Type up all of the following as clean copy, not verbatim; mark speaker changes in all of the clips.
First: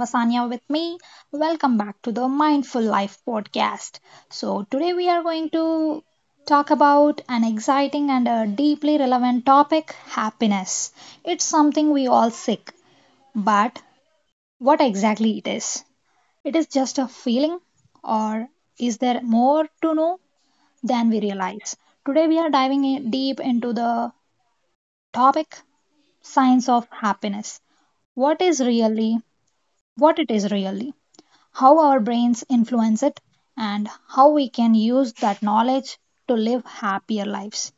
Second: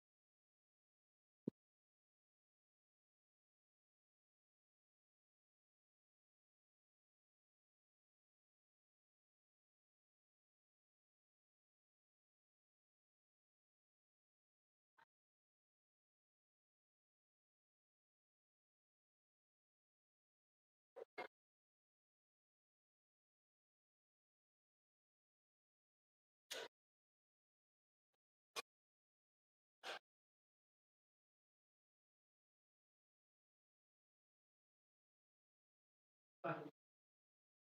Speaker 1: Asanya with me. Welcome back to the Mindful Life podcast. So, today we are going to talk about an exciting and a deeply relevant topic happiness. It's something we all seek, but what exactly it is? It is just a feeling, or is there more to know than we realize? Today we are diving in deep into the topic science of happiness. What is really what it is really, how our brains influence it, and how we can use that knowledge to live happier lives.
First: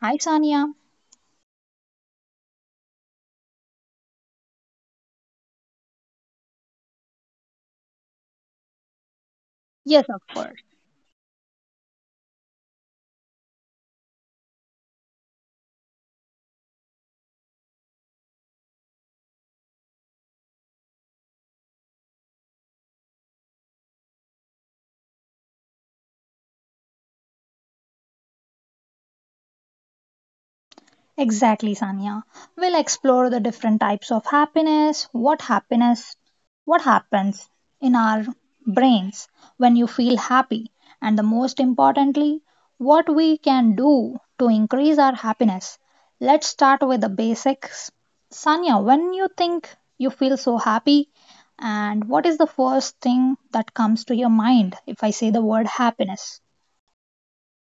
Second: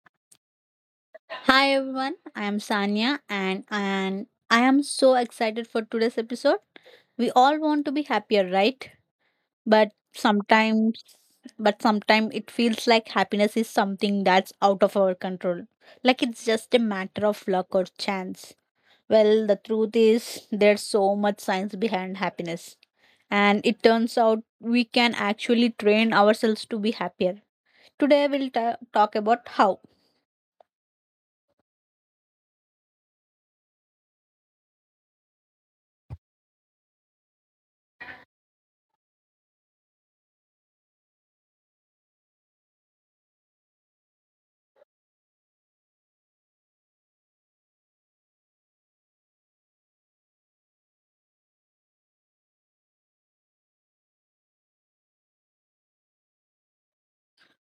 Speaker 1: Hi, Sania.
Speaker 2: Hi everyone, I am Sanya and I am so excited for today's episode. We all want to be happier, right? But
Speaker 1: Yes, of course.
Speaker 2: sometimes but sometimes it feels like happiness is something that's out of our control. Like it's just a matter of luck or chance. Well, the truth is there's so much science behind happiness. And it turns out we can actually train ourselves to be happier. Today we'll talk about how.
Speaker 1: Exactly, Sanya. We'll explore the different types of happiness, what happens in our brains when you feel happy, and the most importantly, what we can do to increase our happiness. Let's start with the basics. Sanya, when you think you feel so happy, and what is the first thing that comes to your mind if I say the word happiness?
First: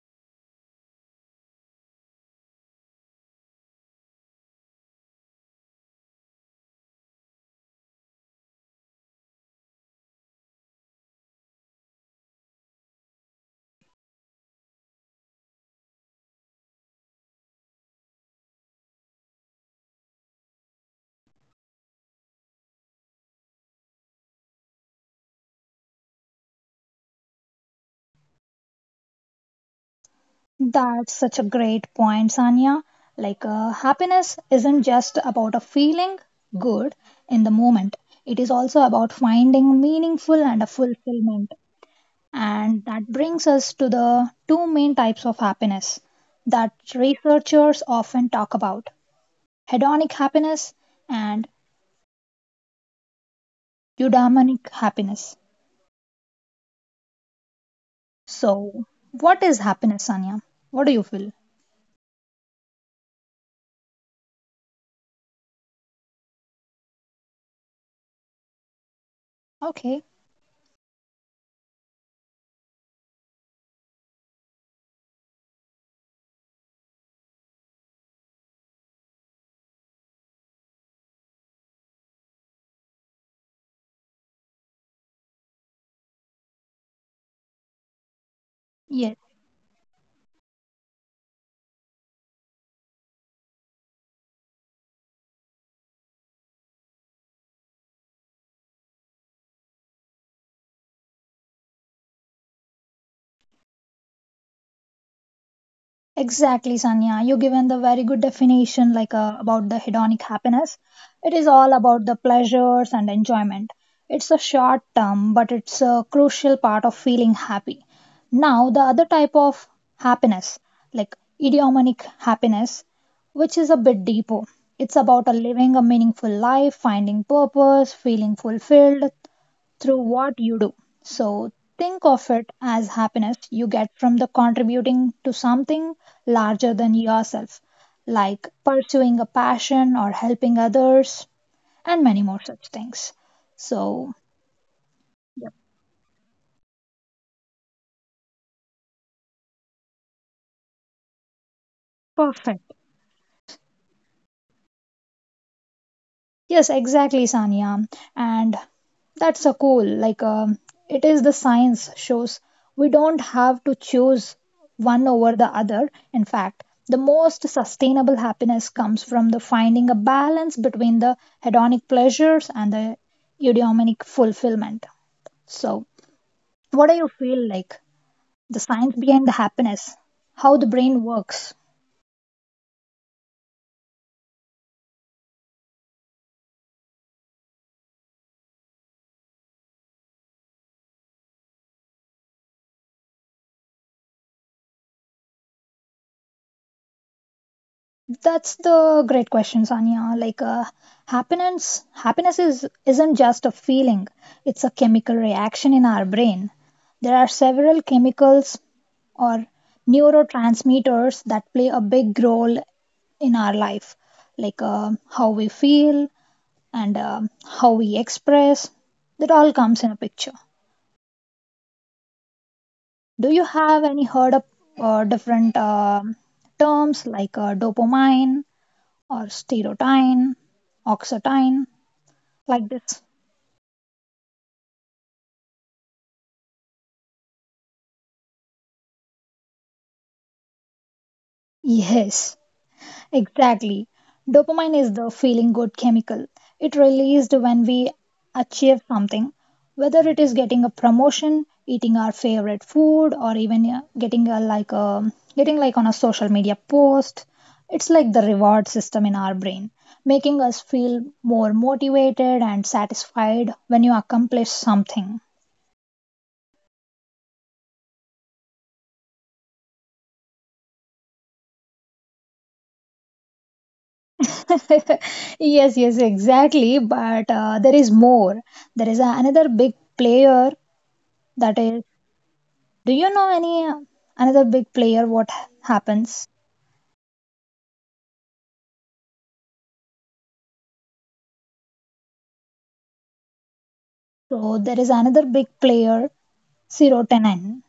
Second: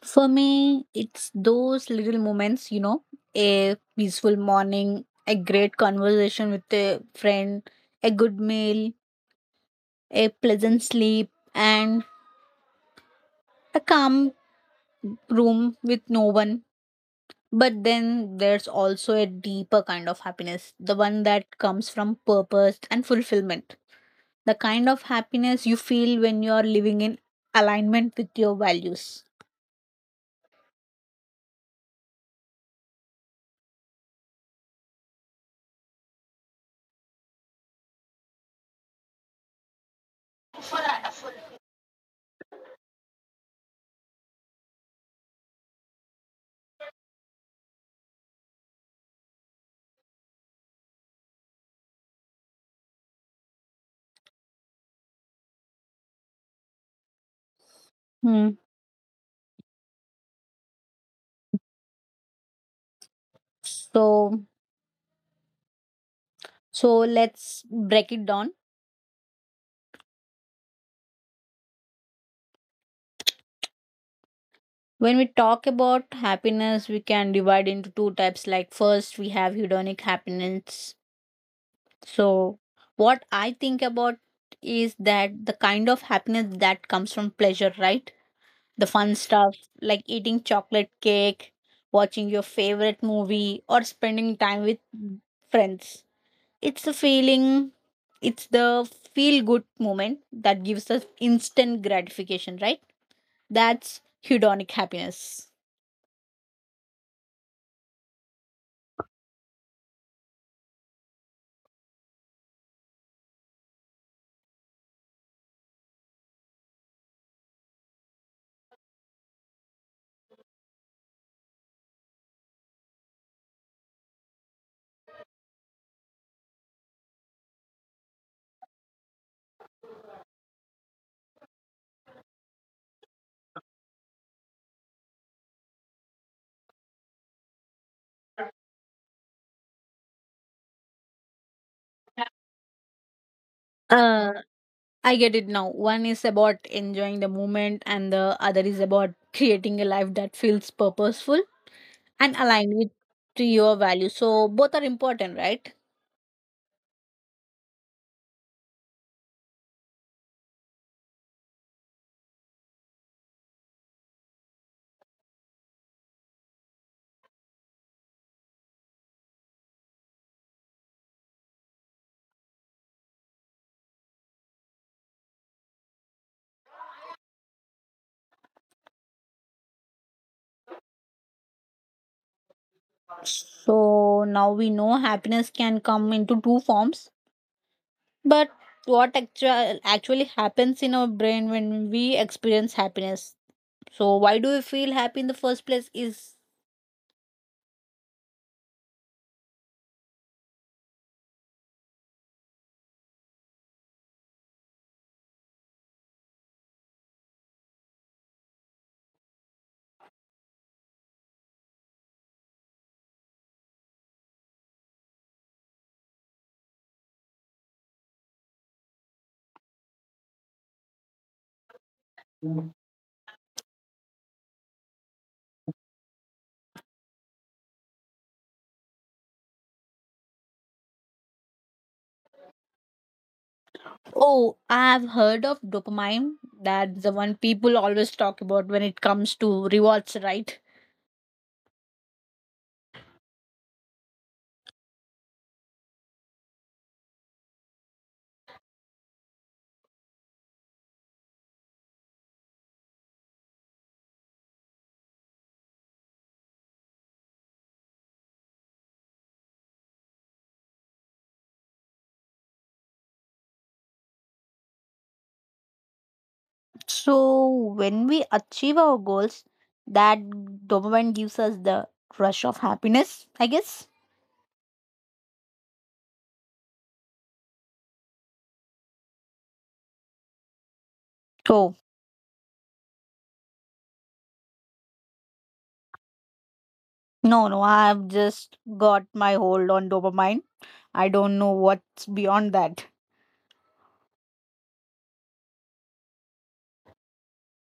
Speaker 2: For me, it's those little moments, a peaceful morning, a great conversation with a friend, a good meal, a pleasant sleep, and a calm room with no one. But then there's also a deeper kind of happiness, the one that comes from purpose and fulfillment, the kind of happiness you feel when you're living in alignment with your values.
Speaker 1: That's such a great point, Sanya. Happiness isn't just about a feeling good in the moment, it is also about finding meaningful and a fulfillment. And that brings us to the two main types of happiness that researchers often talk about hedonic happiness and eudaimonic happiness.
Speaker 2: Hmm.
Speaker 1: So, what is happiness, Sanya? What do you feel?
Speaker 2: So, so let's break it down.
Speaker 1: Okay,
Speaker 2: When we talk about happiness, we can divide into two types. Like, first, we have hedonic happiness. So, what I think about is that the kind of happiness that comes from pleasure, right? The
Speaker 1: yes.
Speaker 2: fun stuff like eating chocolate cake, watching your favorite movie, or spending time with friends. It's the feeling, it's the feel good moment that gives us instant gratification, right? That's hedonic happiness.
Speaker 1: Exactly, Sanya. You given the very good definition, about the hedonic happiness. It is all about the pleasures and enjoyment. It's a short term, but it's a crucial part of feeling happy. Now, the other type of happiness, like eudaimonic happiness, which is a bit deeper. It's about a living a meaningful life, finding purpose, feeling fulfilled through what you do. So think of it as happiness you get from the contributing to something larger than yourself, like pursuing a passion or helping others, and many more such things. So
Speaker 2: I get it now. One is about enjoying the moment, and the other is about creating a life that feels purposeful and
Speaker 1: perfect.
Speaker 2: aligned with to your values. So both are important, right?
Speaker 1: Yes, exactly, Sanya. And that's so cool. It is the science shows we don't have to choose one over the other. In fact, the most sustainable happiness comes from the finding a balance between the hedonic pleasures and the eudaimonic fulfillment. So, what do you feel like? The science behind the happiness, how the brain works.
Speaker 2: So now we know happiness can come into two forms, but what actually happens in our brain when we experience happiness? So why do we feel happy in the first place? Is
Speaker 1: That's the great question, Sanya. Happiness, happiness is isn't just a feeling; it's a chemical reaction in our brain. There are several chemicals or neurotransmitters that play a big role in our life, how we feel and how we express. That all comes in a picture. Do you have any heard of different terms like dopamine or serotonin, oxytocin, like this.
Speaker 2: oh, I've heard of dopamine. That's the one people always talk about when it comes to rewards, right?
Speaker 1: Yes, exactly. Dopamine is the feeling good chemical. It released when we achieve something, whether it is getting a promotion, eating our favorite food, or even getting a, like a getting like on a social media post. It's like the reward system in our brain, making us feel more motivated and satisfied when you accomplish something.
Speaker 2: So, when we achieve our goals, that dopamine gives us the rush of happiness, I guess.
Speaker 1: Yes, exactly. But there is more. There is another big player that
Speaker 2: So,
Speaker 1: is. Do you know any another big player? What happens?
Speaker 2: no, no, I've just got my hold on dopamine. I don't know what's beyond that.
Speaker 1: So there is another big player, Ciro Tenen.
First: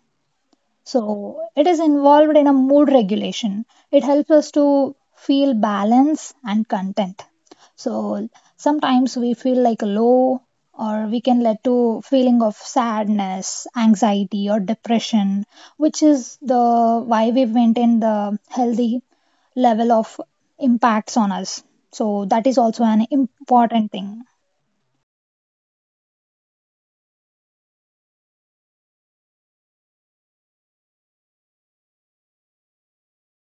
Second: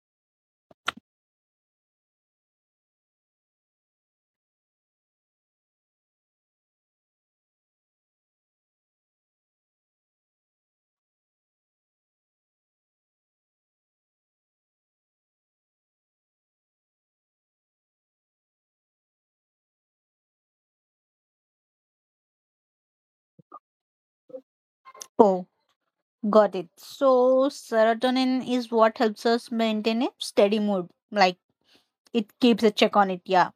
Speaker 1: So, it is involved in a mood regulation. It helps us to feel balance and content. So, sometimes we feel like low or we can lead to feeling of sadness, anxiety or depression, which is the why we maintain the healthy level of impacts on us. So, that is also an important thing.
Speaker 2: Oh, got it. So, serotonin is what helps us maintain a steady mood. Like, it keeps a check on it. Yeah.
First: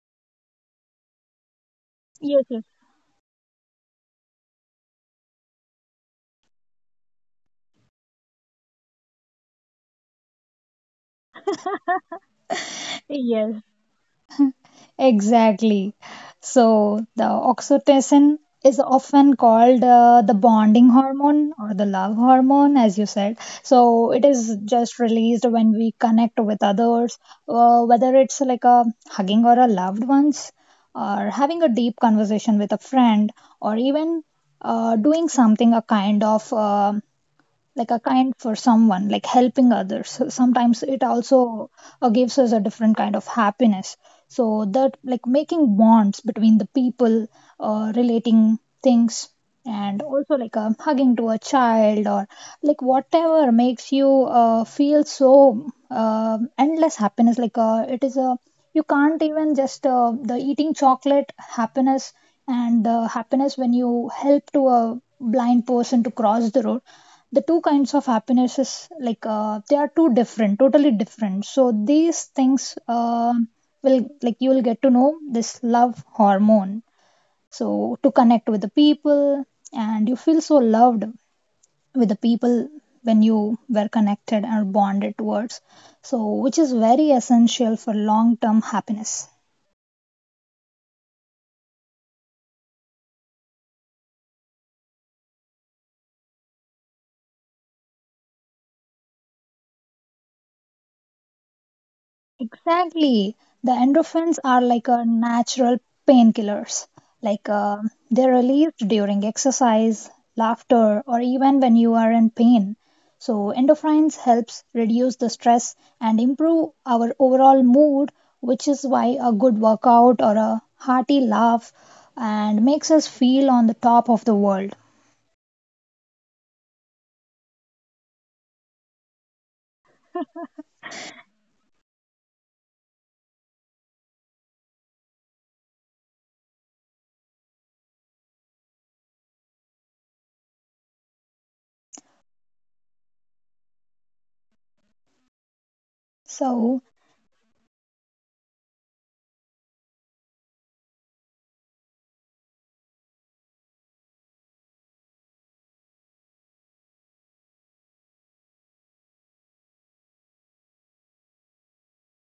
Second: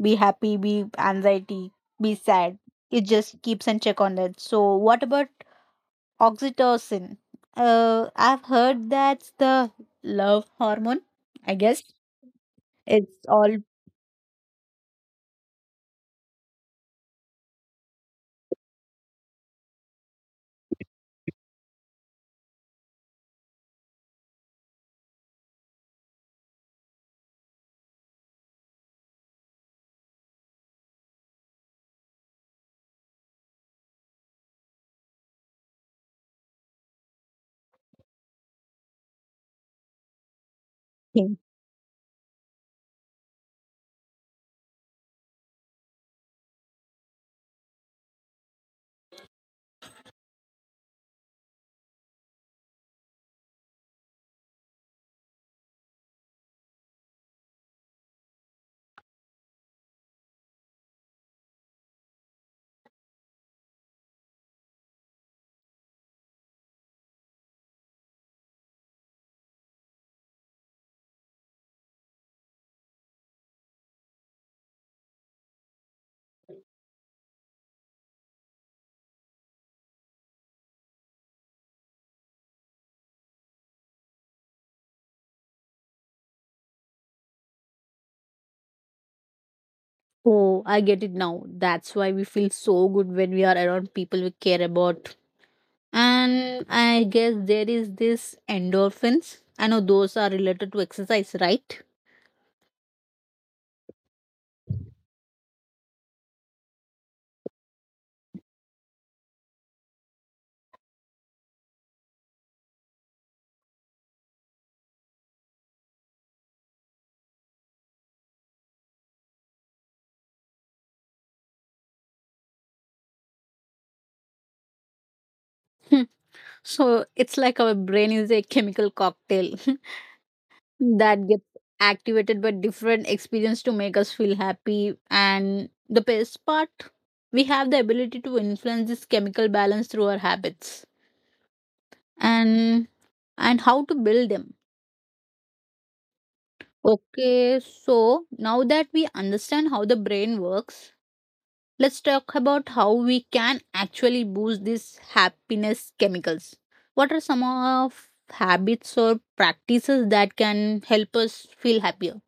Speaker 2: Be happy, be anxiety, be
Speaker 1: Yes,
Speaker 2: sad.
Speaker 1: yes,
Speaker 2: It just keeps a check on that. So, what about oxytocin. I've heard that's the love hormone. I guess it's all
Speaker 1: yes. Exactly. So the oxytocin is often called the bonding hormone or the love hormone, as you said. So it is just released when we connect with others, whether it's like a hugging or a loved ones, or having a deep conversation with a friend, or even doing something a kind of like a kind for someone like helping others so sometimes it
Speaker 2: thing.
Speaker 1: also gives us a different kind of happiness so that like making bonds between the people relating things and also like a hugging to a child or like whatever makes you feel so endless happiness like it is a you can't even just the eating chocolate happiness and the happiness when you help to a blind person to cross the road the two kinds of happiness is like they are two different totally different so these things will like you will get to know this love hormone so to connect with the people and you feel so loved with the people when you were connected and bonded towards so which is very essential for long term happiness.
Speaker 2: Oh, I get it now. That's why we feel so good when we are around people we care about. And I guess there is this endorphins. I know those are related to exercise, right?
Speaker 1: Exactly. The endorphins are like a natural painkillers. Like uh, they're released during exercise, laughter, or even when you are in pain. So endorphins helps reduce the stress and improve our overall mood, which is why a good workout or a hearty laugh and makes us feel on the top of the world.
Speaker 2: So it's like our brain is a chemical cocktail that gets activated by different experience to make us feel happy. And the best part, we have the ability to influence this chemical balance through our habits and and how to build them.
Speaker 1: So
Speaker 2: Okay, so now that we understand how the brain works, let's talk about how we can actually boost these happiness chemicals. What are some of habits or practices that can help us feel happier?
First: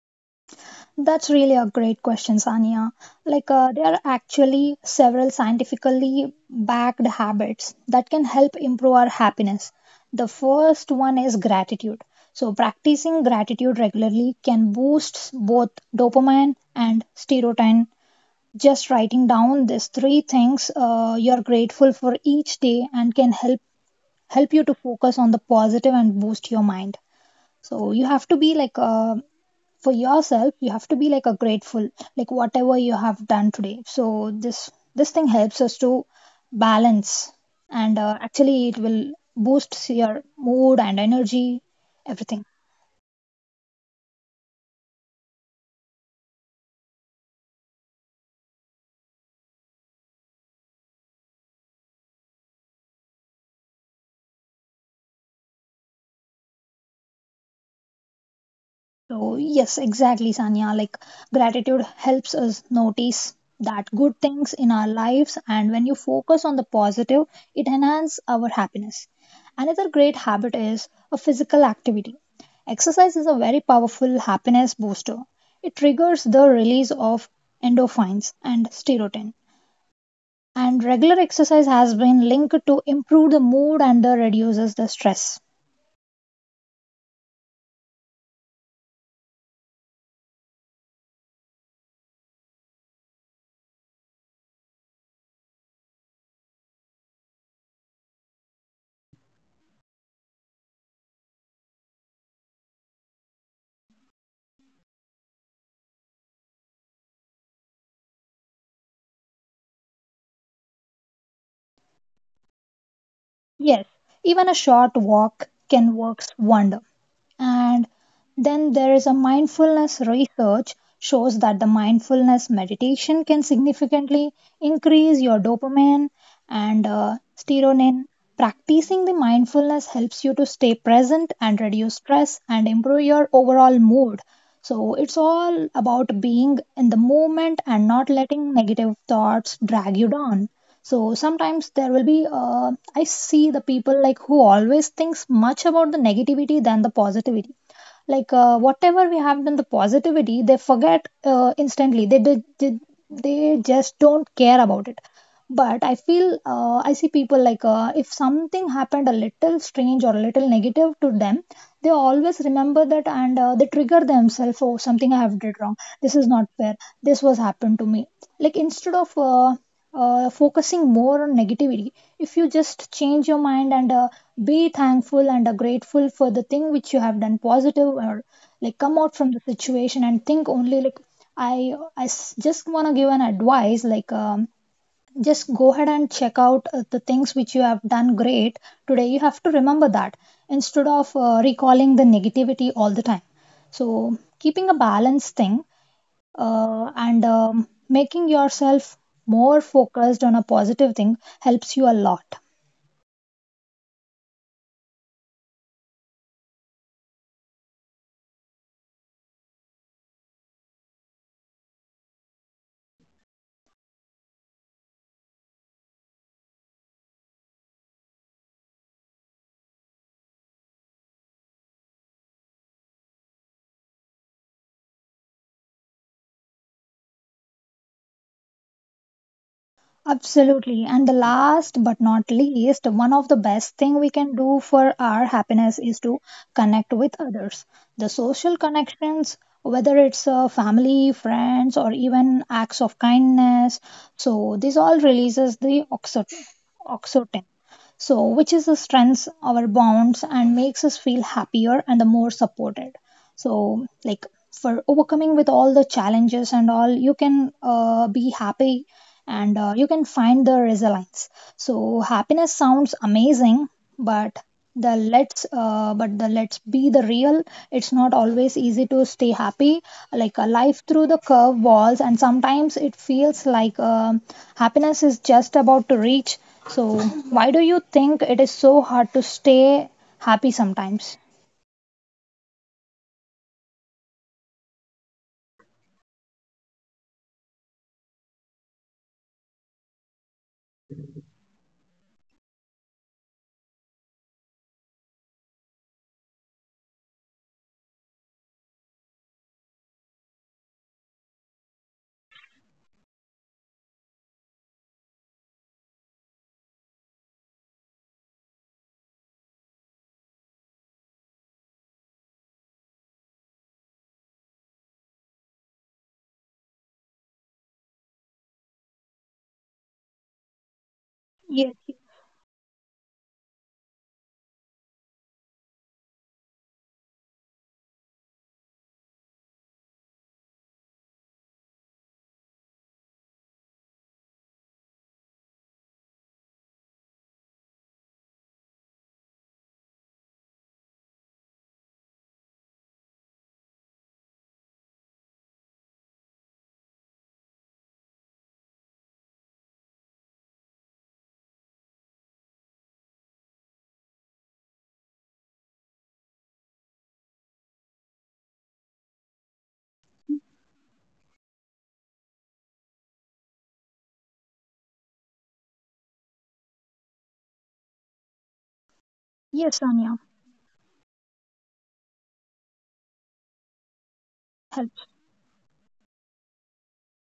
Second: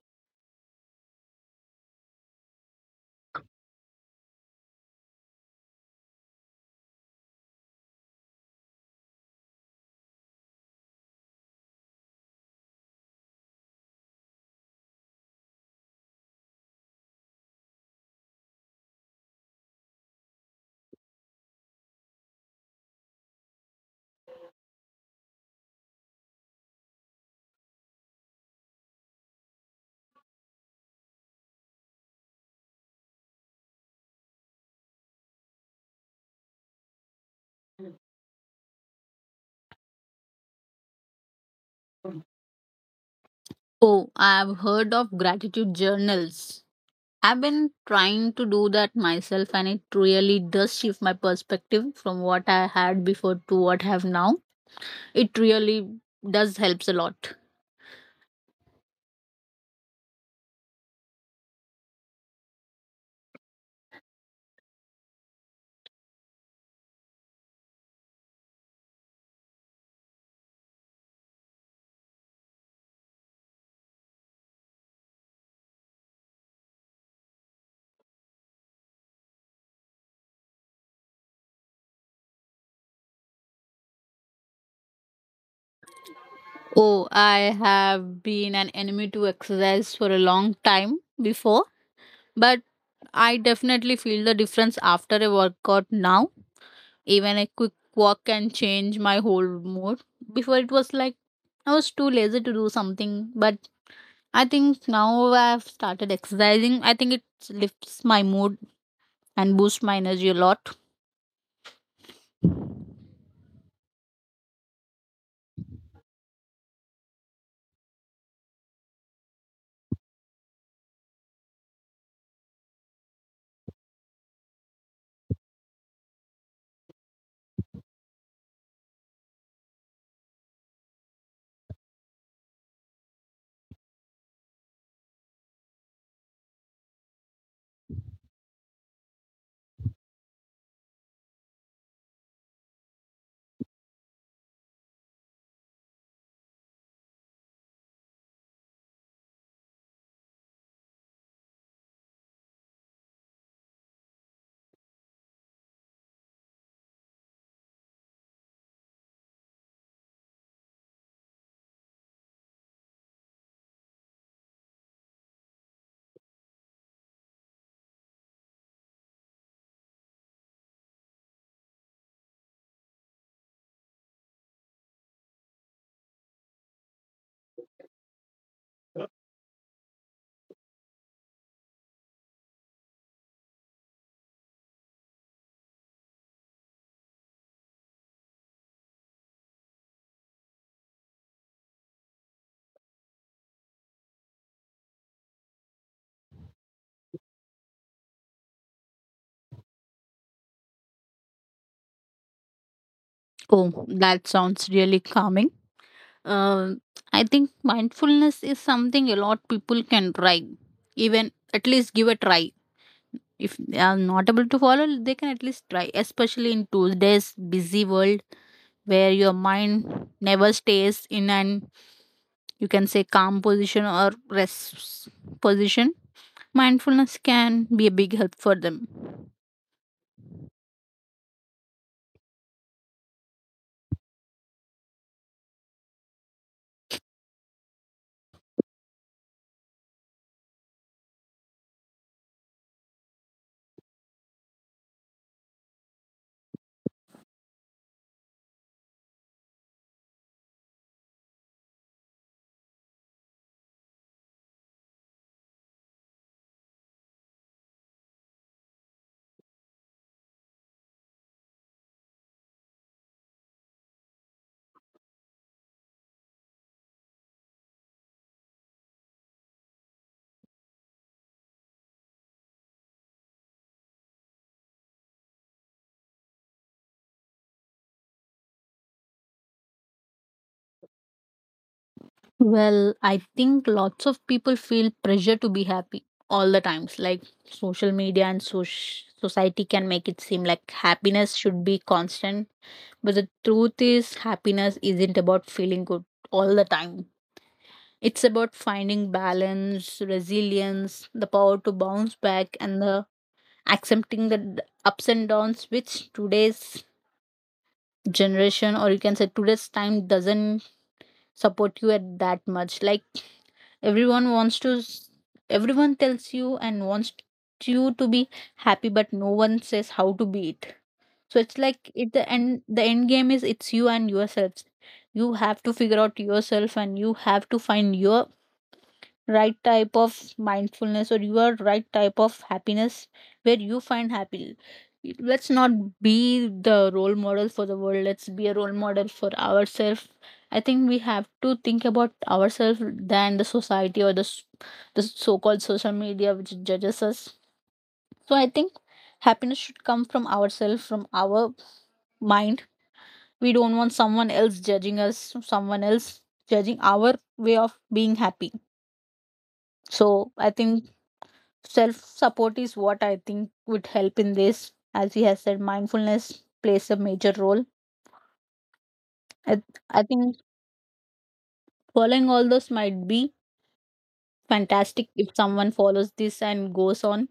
Speaker 1: that's really a great question, Sania. There are actually several scientifically backed habits that can help improve our happiness. The first one is gratitude. So, practicing gratitude regularly can boost both dopamine and serotonin. Just writing down these three things you're grateful for each day and can help help you to focus on the positive and boost your mind. So you have to be like for yourself you have to be like a grateful like whatever you have done today so this this thing helps us to balance and actually it will boost your mood and energy everything.
Speaker 2: Oh, I've heard of gratitude journals. I've been trying to do that myself, and it really does shift my perspective from what I had before to what I have now. It really does helps a lot.
Speaker 1: So, yes, exactly, Sanya. Like, gratitude helps us notice that good things in our lives, and when you focus on the positive, it enhances our happiness. Another great habit is a physical activity. Exercise is a very powerful happiness booster. It triggers the release of endorphins and serotonin. And regular exercise has been linked to improve the mood and the reduces the stress.
Speaker 2: Oh, I have been an enemy to exercise for a long time before, but I definitely feel the difference after a workout now. Even a quick walk can change my whole mood. Before it was like I was too lazy to do something, but I think now I've started exercising. I think it lifts my mood and boosts my energy a lot.
Speaker 1: Yes, even a short walk can work wonder. And then there is a mindfulness research shows that the mindfulness meditation can significantly increase your dopamine and serotonin. Practicing the mindfulness helps you to stay present and reduce stress and improve your overall mood. So it's all about being in the moment and not letting negative thoughts drag you down. So sometimes there will be, I see the people like who always thinks much about the negativity than the positivity. Whatever we have done the positivity, they forget instantly. They just don't care about it but I feel I see people like if something happened a little strange or a little negative to them they always remember that and they trigger themselves oh something I have did wrong this is not fair this was happened to me like instead of focusing more on negativity if you just change your mind and be thankful and grateful for the thing which you have done positive or like come out from the situation and think only like i just want to give an advice like just go ahead and check out the things which you have done great today you have to remember that instead of recalling the negativity all the time so keeping a balanced thing and making yourself more focused on a positive thing helps you a lot.
Speaker 2: Oh, that sounds really calming. Um, I think mindfulness is something a lot people can try, even at least give a try. If they are not able to follow, they can at least try, especially in today's busy world where your mind never stays in an you can say calm position or rest position. Mindfulness can be a big help for them.
Speaker 1: Absolutely. And the last but not least, one of the best thing we can do for our happiness is to connect with others. The social connections, whether it's family, friends, or even acts of kindness. So this all releases the oxytocin. So which is the strengths our bonds and makes us feel happier and the more supported. So like for overcoming with all the challenges and all, you can be happy and you can find the resilience. So happiness sounds amazing, but the let's be the real it's not always easy to stay happy like a life through the curve walls and sometimes it feels like happiness is just about to reach so why do you think it is so hard to stay happy sometimes.
Speaker 2: Well, I think lots of people feel pressure to be happy all the times, like social media and society can make it seem like happiness should be constant, but the truth is happiness isn't about feeling good all the time. It's about finding balance, resilience, the power to bounce back, and the accepting the ups and downs, which today's generation, or you can say today's time, doesn't support you at that much. Like, everyone wants to s- everyone tells you and wants you to be happy, but no one says how to be it. So it's
Speaker 1: Yes.
Speaker 2: like it the end game is it's you and yourselves. You have to figure out yourself, and you have to find your right type of mindfulness, or you are right type of happiness, where you find happy. Let's not be the role model for the world, let's be a role model for ourselves. I think we have to think about ourselves than the society or the, the so-called social media which judges us. So I think happiness should come from ourselves, from our mind. We don't want someone else judging us, someone else judging our way of being happy. So I think self support is what I think would help in this, as he has said mindfulness plays a major role. i,
Speaker 1: Yes,
Speaker 2: I
Speaker 1: Anya.
Speaker 2: think following all those might be fantastic. If someone follows this and goes on,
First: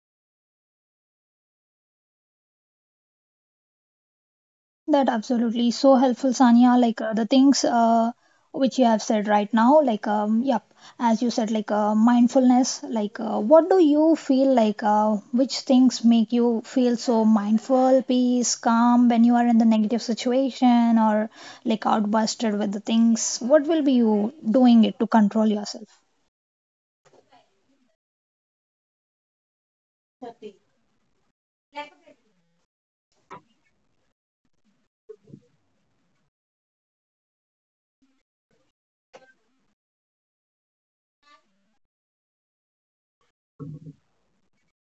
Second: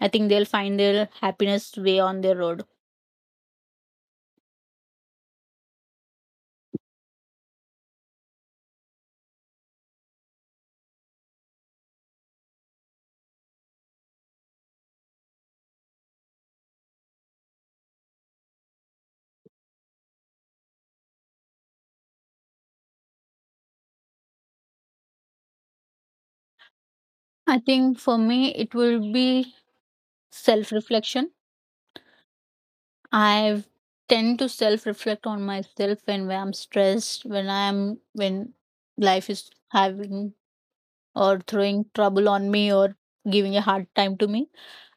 Speaker 2: I think they'll find their happiness way on their road.
Speaker 1: That absolutely so helpful, Sanya. The things which you have said right now, yep, as you said, like mindfulness. Like, what do you feel like? Which things make you feel so mindful, peace, calm when you are in the negative situation or like outbusted with the things? What will be you doing it to control yourself?
Speaker 2: I think for me it will be self reflection. I tend to self reflect on myself when I'm stressed, when life is having or throwing trouble on me or giving a hard time to me.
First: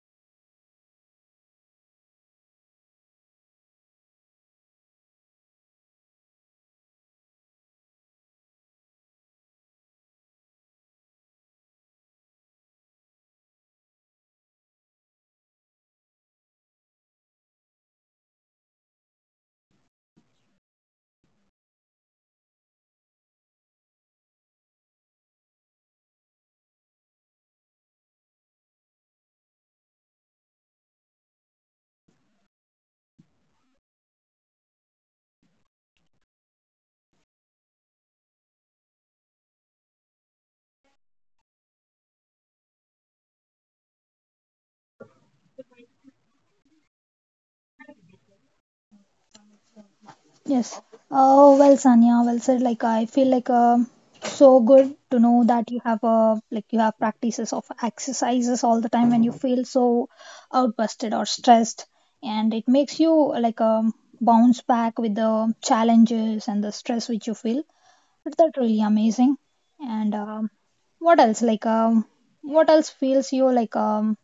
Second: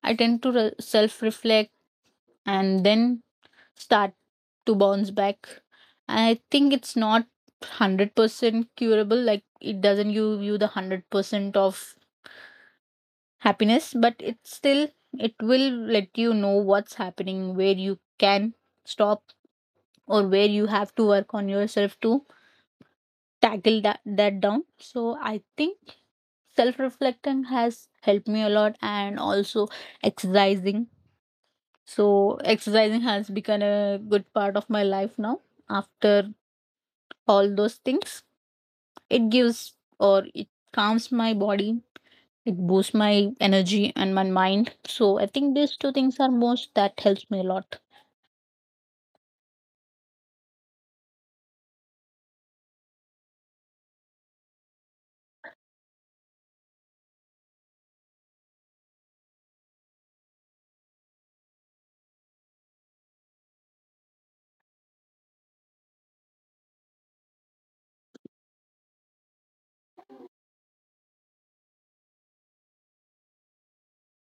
Speaker 2: I tend to self reflect and then start to bounce back. I think it's not 100% curable, like it doesn't give you the 100% of happiness, but it still it will let you know what's happening, where you can stop or where you have to work on yourself to tackle that down. So I think self reflecting has helped me a lot, and also exercising. So exercising has become a good part of my life now. After all those things, it gives or it calms my body, it boosts my energy and my mind. So I think these two things are most that helps me a lot.
Speaker 1: Yes. Oh, well, Sanya, well said. Like, I feel like so good to know that you have like you have practices of exercises all the time when you feel so outbusted or stressed, and it makes you like um, bounce back with the challenges and the stress which you feel. But that's really amazing. And what else? Like, what else feels you like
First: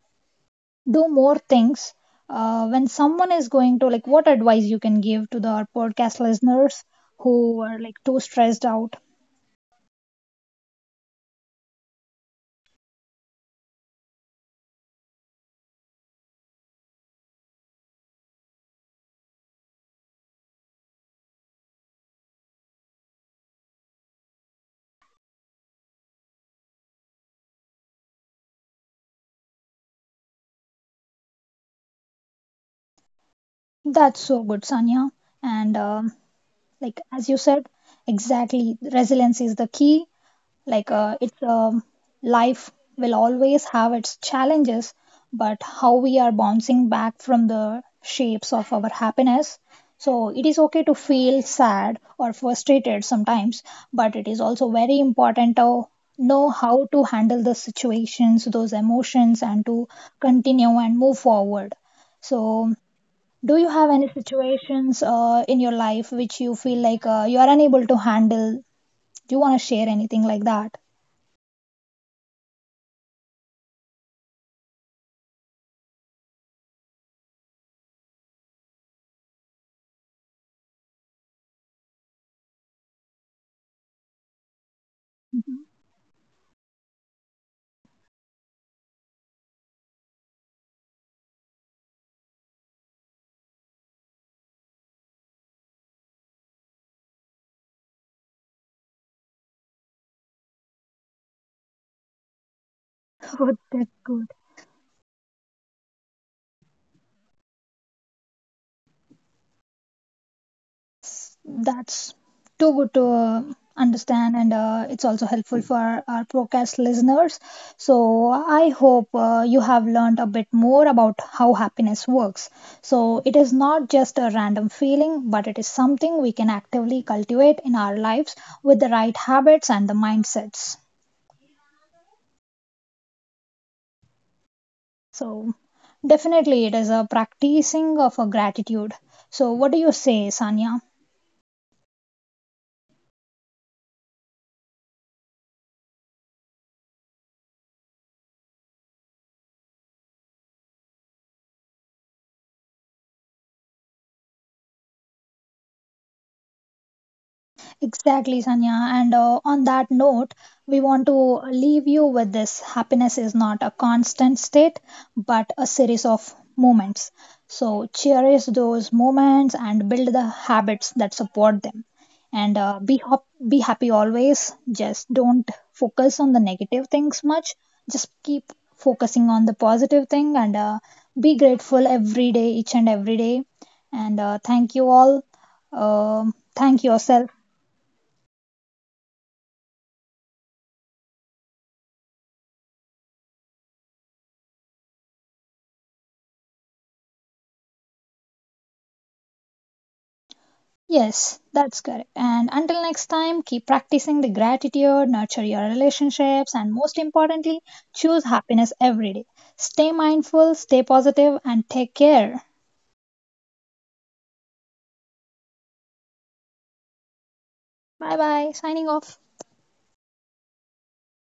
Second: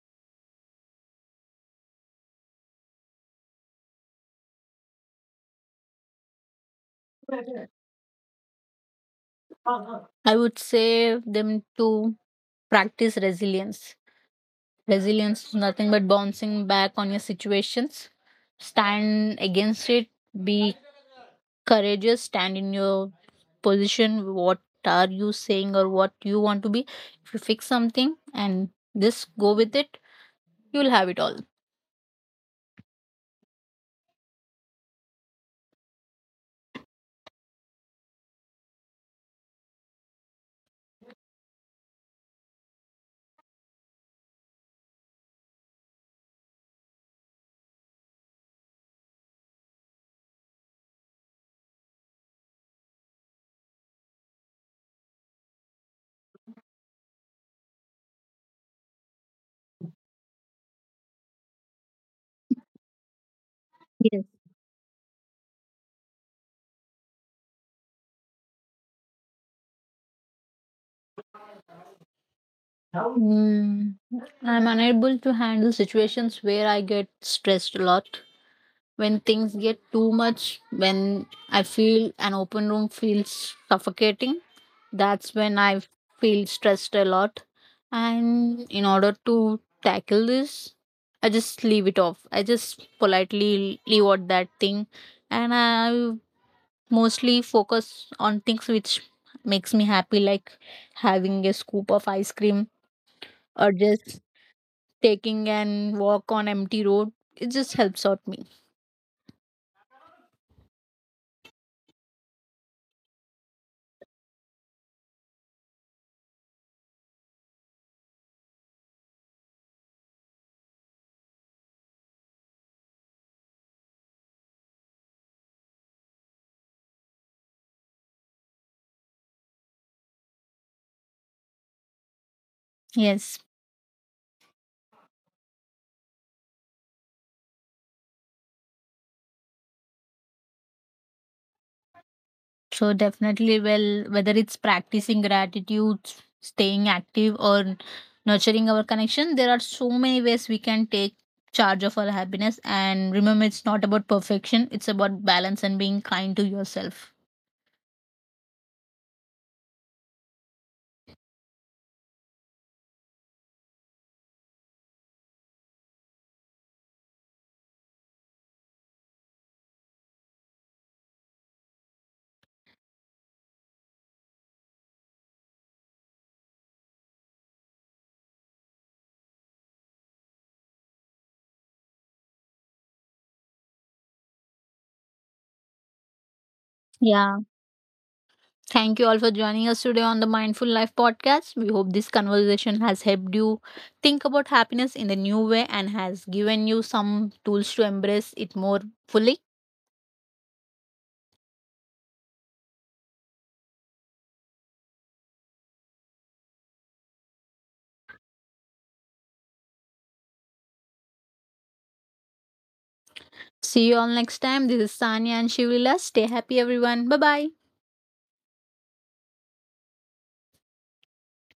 Speaker 1: do more things when someone is going to like what advice you can give to the our podcast listeners who are like too stressed out.
Speaker 2: I would say them to practice resilience. Resilience is nothing but bouncing back on your situations. Stand against it. Be courageous. Stand in your position. What are you saying or what you want to be? If you fix something and just go with it, you'll have it all.
Speaker 1: That's so good, Sanya. And like as you said exactly resilience is the key like it's life will always have its challenges but how we are bouncing back from the shapes of our happiness so it is okay to feel sad or frustrated sometimes but it is also very important to know how to handle the situations those emotions and to continue and move forward so do you have any
Speaker 2: Yes.
Speaker 1: situations in your life which you feel like you are unable to handle do you want to share anything like that.
Speaker 2: Mm, I'm unable to handle situations where I get stressed a lot. When things get too much, when I feel an open room feels suffocating, that's when I feel stressed a lot. And in order to tackle this, I just leave it off, I just politely leave out that thing, and I mostly focus on things which makes me happy, like having a scoop of ice cream
Speaker 1: Oh,
Speaker 2: or
Speaker 1: that's
Speaker 2: just
Speaker 1: good.
Speaker 2: taking an walk on empty road. It just helps out me.
Speaker 1: That's too good to understand, and it's also helpful for our podcast listeners. So, I hope you have learned a bit more about how happiness works. So, it is not just a random feeling, but it is something we can actively cultivate in our lives with the right habits and the mindsets.
Speaker 2: Yes.
Speaker 1: So, definitely, it is a practicing of a gratitude. So, what do you say, Sanya?
Speaker 2: So definitely, well, whether it's practicing gratitude, staying active, or nurturing our connection, there are so many ways we can take charge of our happiness. And remember, it's not about perfection; it's about balance and being kind to yourself.
Speaker 1: Exactly, Sanya. And on that note, we want to leave you with this happiness is not a constant state, but a series of moments. So, cherish those moments and build the habits that support them. And be happy always. Just don't focus on the negative things much. Just keep focusing on the positive thing and be grateful every day, each and every day. And thank you all. Um Thank yourself.
Speaker 2: Yeah. Thank you all for joining us today on the Mindful Life podcast. We hope this conversation has helped you think about happiness in a new way and has given you some tools to embrace it more fully.
Speaker 1: Yes, that's correct. And until next time, keep practicing the gratitude, nurture your relationships, and most importantly, choose happiness every day. Stay mindful, stay positive, and take care.
Speaker 2: See you all next time. This is Sanya and Shivlila. Stay happy, everyone. Bye bye.
Speaker 1: Bye bye. Signing off.